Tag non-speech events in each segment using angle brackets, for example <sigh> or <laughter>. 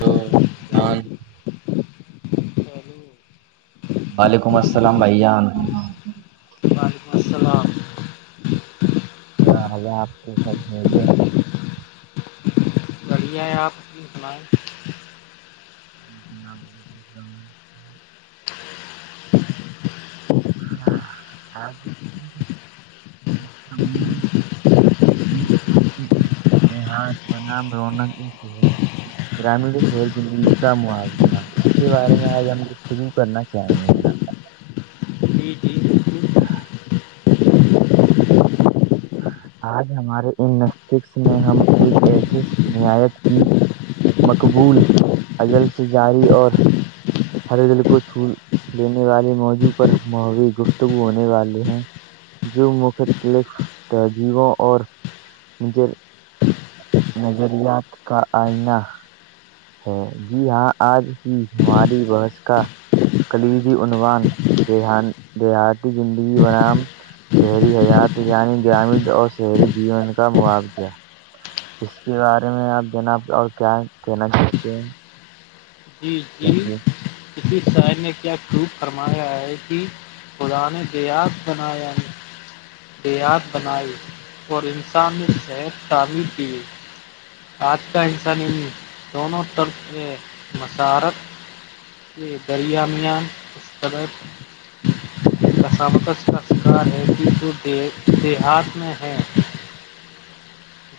تو جان وعلیکم وعلیکم السلام بھان ال کیا حال آپ کے سب ملے ب ہے آپ سنائیں ج جنا بالکل س ہے ہاں انیس سو کی ااد ب نام رونق شہر گرامین تو شر کی انکام ہوا کینا اس کے بارے میں آج ہم گفتگو کرنا چاہیں گے جناب بی ج ہاں آج ہمارے ان نستشک نے ہم ایک ایسی نعیت کی مقبول اجل سے جاری اور ہر دل کو چھو لینے والے موضوع پر موی گفتگو ہونے والے ہیں جو مختلف تہذیبوں اور مھے نظریات کا آئینہ ہے جی ہاں آج ہی ہماری بحس کا کلی کی عنوان دان دیہاتی زندگی ورام شہری حیات یعنی گرامین اور شہری جیون کا معاوضہ اس کے بارے میں آپ جنا اور کیا کہنا چاہتے ہیں جی جی کہیے کسی شہر نے کیا وپ فرمایا ہے کہ قر نے دیاس بنایا ہے دیہت بنائی اور انسانی نے صحت تعمیر کی آج کا انس نہیں سون ترپ کے مسارت یہ دریامان اس قرد یہ کسابقش کا شکار ہے کہ جو دیہات میں ہے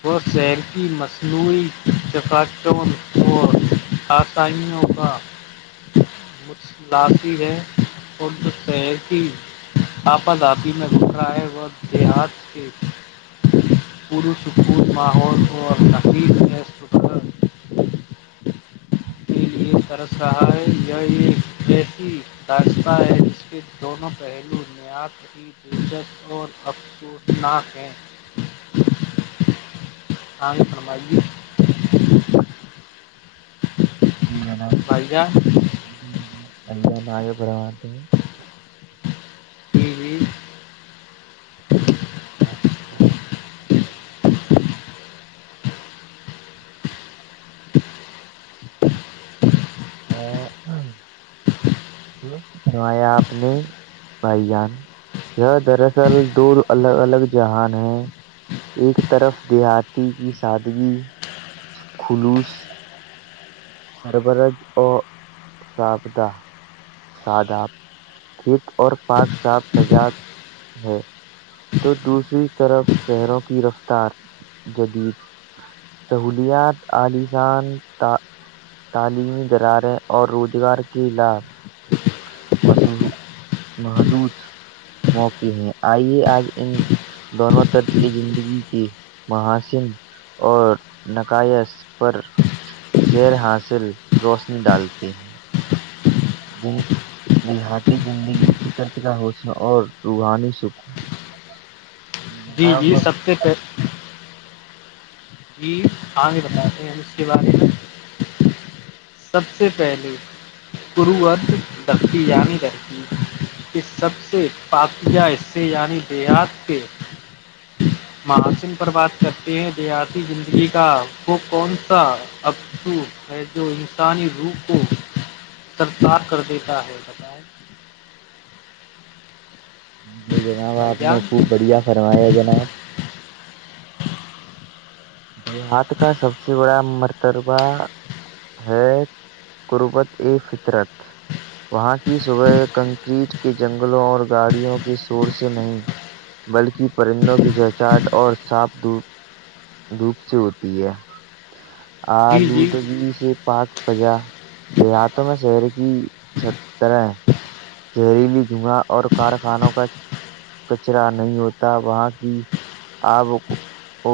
وہ شل کی مسئلہ نئی چفٹون کو حسنوا مھ لی ہے اورردہیر کی آپد آپی میں گزرئے وق دیہات کے پوسکون ماحول اور تقیق میں ست <inaudible> یہ طرس رہا ہے یہ ایک ایسی داشتا ہے جس کے دونوں پہسے پہلو نیاد ہی دلچسپ اور افسوسناک ہیں ہاں س لے ن ب بھائی جان بھیا ن ہے پروان جی جی آ <inaudible> آ دوست فوایا آپ نے بھائی جان یہ دراصل د الگ الگ جہان ہے ایک طرف دیہاتی کی سادگی خلوص سربرج اور سابدہ ساداب یک اور پاک صاف سجا ہے تو دوسری طرف شہروں کی رفتار جدید سہولیات عالیسان تا تعلیمی درارے اور روزگار کے لھ م محدود موقع ہیں آئیے آج ان دونوں طرج زندگی کے محاسن اور نقائ اس پر شیر ہاصل روشنی ڈالتی ہے ج دیہاتی زندگی فطرت کا حوصلہ اور روحانی سکون جی جناب جی سب سے پہ جی ہگے بتاتے ہیں اس کے بارے میں سب سے پہلے قود درتیی عنی درکی اس سب سے پاتیہ حصے یعنی دیہات کے مسن پر بات کرتے ہیں دیہاتی زندگی کا وہ کون سا ابسو ہے جو انسانی روح کو سرکار کر دیتا ہے بل کرب ہے بالکل جناب آپ نے خوب بڑھیا فرمایا جناب آات کا سبزی گ مر ربا ہے قربت ای فطرت وہاں کی صبح کنکریٹ کے جنگلوں اور گاڑیوں کے شور سے نہیں بلکہ پرندوں کی جہچاہٹ اور ساپ دپ روپ سے ہوتی ہے جی جی آلودب سے پاک فضا دیہاتوں میں شہر کی سترح ہے زہریلی جگا اور کارخانوں کا کچرا نہیں ہوتا وہاں کی آب ا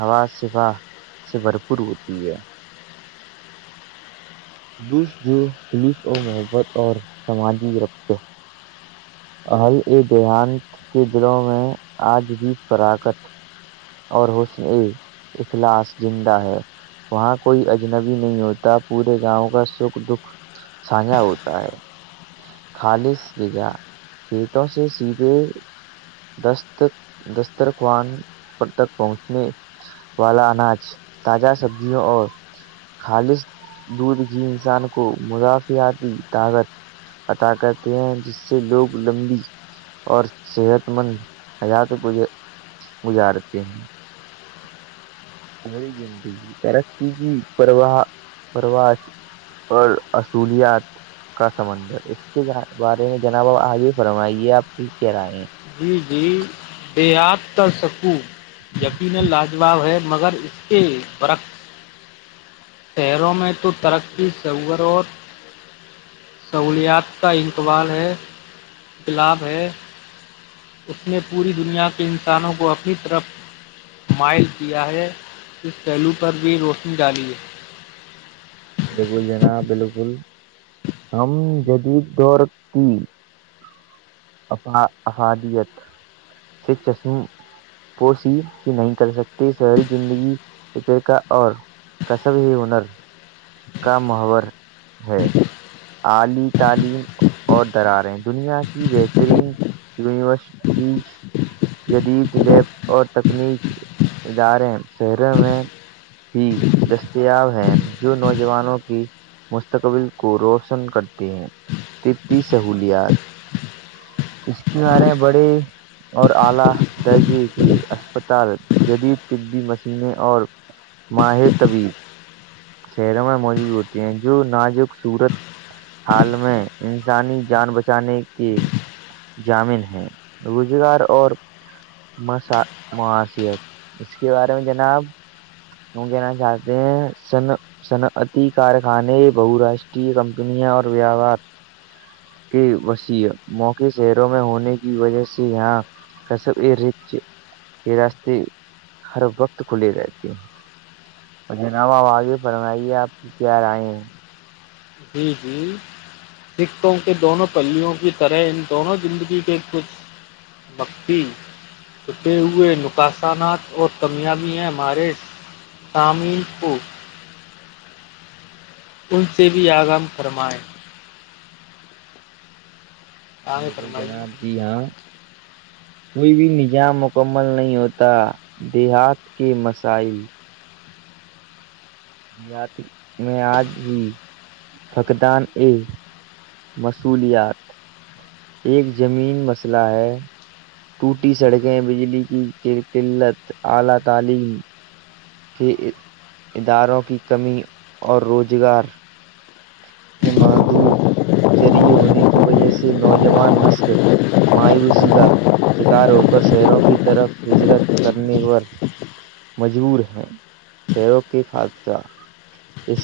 ہوا شفا سے بھرپور ہوتی ہے خلوس جو خلوس و محبت اور سماجی ربطہ ال ا دیہانت کے دلوں میں آج بھی فرااکت اور حس نے اخلاص زندہ ہے وہاں کوئی اجنبی نہیں ہوتا پورے گاؤں کا سکھ دکھ سانجا ہوتا ہے خالص لیجا یہ تو سے شیت دست دسترخوان تک پہنچنے والا اناج تازہ سبزیوں اور خالص دودھ گھی انسان کو مضافیاتیی طاقت پتا کرتے ہیں جس سے لوگ لمبی اور صحت مند حیات کو یہ گزارتے ہیں سری زگی ترقی کی پرواہ پرواہ اور اصولیات <unintelligible> کا سمنندر اس کے بارے میں جناب آب آگے فرمائیے آپ کی کہہ رہے ہیں جی جی بےیاد کر سکوں یقینا لاجواب ہے مگر اس کے درقت شہروں میں تو ترقی سور اور سہولیات کا انقبال ہےقلاب ہے اس نے پوری دنیا کے انسانوں کو اپنی طرف مائل کیا ہے اس پہلو پر بھی روشنی ڈالی ہے بالکل جناب بالکل ہم جدید دور کی ا افادیت سے چشم <unintelligible> وہ س ہی نہیں کر سکتے شہری زندگی فتر کا اور کا سب ہی ہنر کا محور ہے اعلی تعلیم اور دراریں دنیا کی تن یونیورسٹی جدید لیبس اور تکنیکی ادارے شہروں میں ہی دستیاب ہیں جو نوجوانوں کی مستقبل کو روشن کرتے ہیں تتی سہولیات اس کی بارے بڑے اور اعلی درجے کی اسپتال جدید طبی مشینیں اور ماہر طبیل <unintelligible> شہروں میں موجود ہوتے ہیں جو ناجک سورت حال میں انسانی جان بچانے کی جامل ہیں روزگار اور م معواشت اس کے بارے میں جناب کیوں کہنا چاہتے ہیں ن صنعتی کارخانے بہوراشٹری کمپنیاں اور ووہار کے وسیع موقع شہروں میں ہونے کی وجہ سے یہاں سب یہ ر یہ راستے ہر وقت کھلیے رہتے ہیں ن بؤ آگے فرمائیے آپ کی کیا رائے ہیں <unintelligible> جی ہی سکتوں کے دونوں پلیوں کی طرح ان دونوں زندگی کے کچھ بقی <unintelligible> چھٹے ہوئے نقاصانات اور کمیابی ہیں ہمارے تاملپور <unintelligible> ان سے بھی آغام فرمائیں آگے بالکل فرمائیے جناب جی ہاں <inaudible> کوئی بھی نظام مکمل نہیں ہوتا دیہات کے مسائل دیہات میں آج ہی فقدان ا مصولیات ایک زمین مسئلہ ہے ٹوٹی سڑکیں بجلی کی قلت اعلی تعلیم کے اداروں کی کمی اور روزگار کے محدور ذریعے ہونے کی وجہ سے نوجوان نسل مایوسی کا شکار ہو کر شہروں کی طرف ہجرت کرنے پر مجبور ہیں شہروں کے خادجہ اس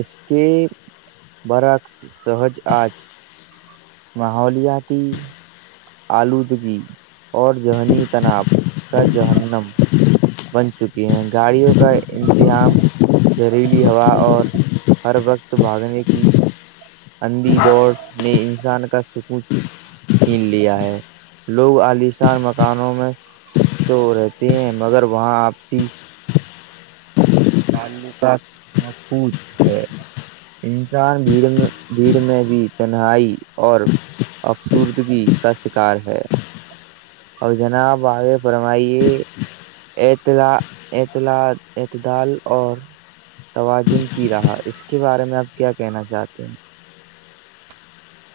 اس کی <unintelligible> برا سہج آج ماحولیاتی آلودگی اور ذہنی تناؤ کا جہنم بن چکی ہیں گاڑیوں کا امتحام زہریلی ہوا اور ہر وقت بھاگنے کی اندھی دوڑ نے انسان کا سکون چھین لیا ہے لوگ عالشان مکانوں میں تو رہتے ہیں مگر وہاں آپسی تعلقات مففوظ ہے انسان بھیڑ میں بھیڑ میں بھی تنہائی اور افسوردگی کا شکار ہے اور جانب آگے فرمائے اعطلا اعطلا اعتدال اور توجن کی رہا اس کے بارے میں آپ کیا کہنا چاہتے ہیں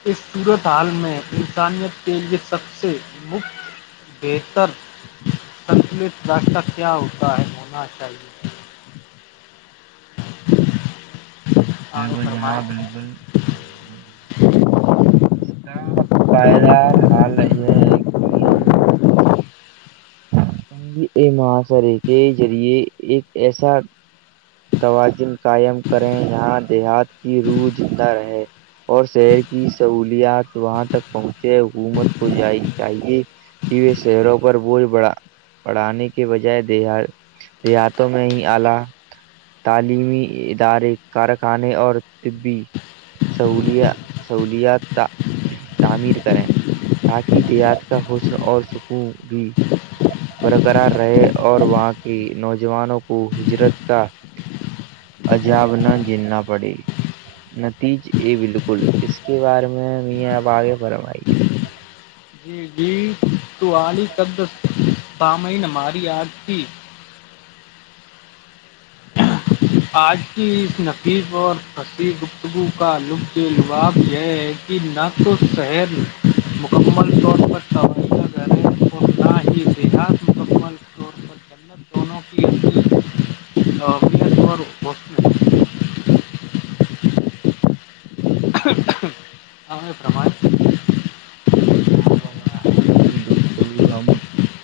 اس صورت حال میں انسانیت کے لیے سب سے مفت بہتر سنتلت راستہ کیا ہوتا ہے ہونا چاہیے آگے بالکل فرمائیں جناب بالکل اس کا پائیدار حال یہ ہے کہ ہم ا مہاشرے کے ذریعے ایک ایسا توازن قائم کریں یہاں دیہات کی روح زندہ رہے اور شہر کی سہولیات وہاں تک پہنچے حکومت کو ج چاہیے کہ شہروں پر بوجھ بڑا بڑھانے کے بجائے دیہ ریہتوں میں ہی اعلی تعلیمی ادارے کارخانے اور طبی سول سہولیات تعمیر کریں تاکہ دیات کا حسن اور سکون بھی برقرار رہے اور وہاں کی نوجوانوں کو ہجرت کا عجاب نہ جھیلنا پڑی نتیج ا بالکل اس کے بارے میں میا آپ آگے فرمائیے جی جی تو ای قد سامعین ہماری آگ تھی آج کی اس نفیس اور فسیح گفتگو کا لطف لباف یہ ہے کہ کہ نہ تو شہر مکمل طور پر تو مکمل طور پر جنت م اور وق <unintelligible> ہم یہ پرمات <unintelligible> ن بابا آج کی دوست ہم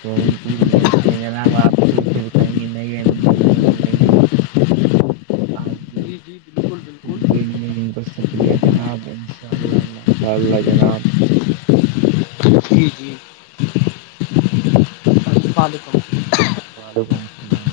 یہیں پوری کرتے جناب آپ کے پھر کہیں نئے انداز میں ملیں گے آج بھیی جی جی بالکل بالکل کر جناب انشاء اللہ ماشاء اللہ جناب جی جی پالکم <unintelligible> وعلیکم السلام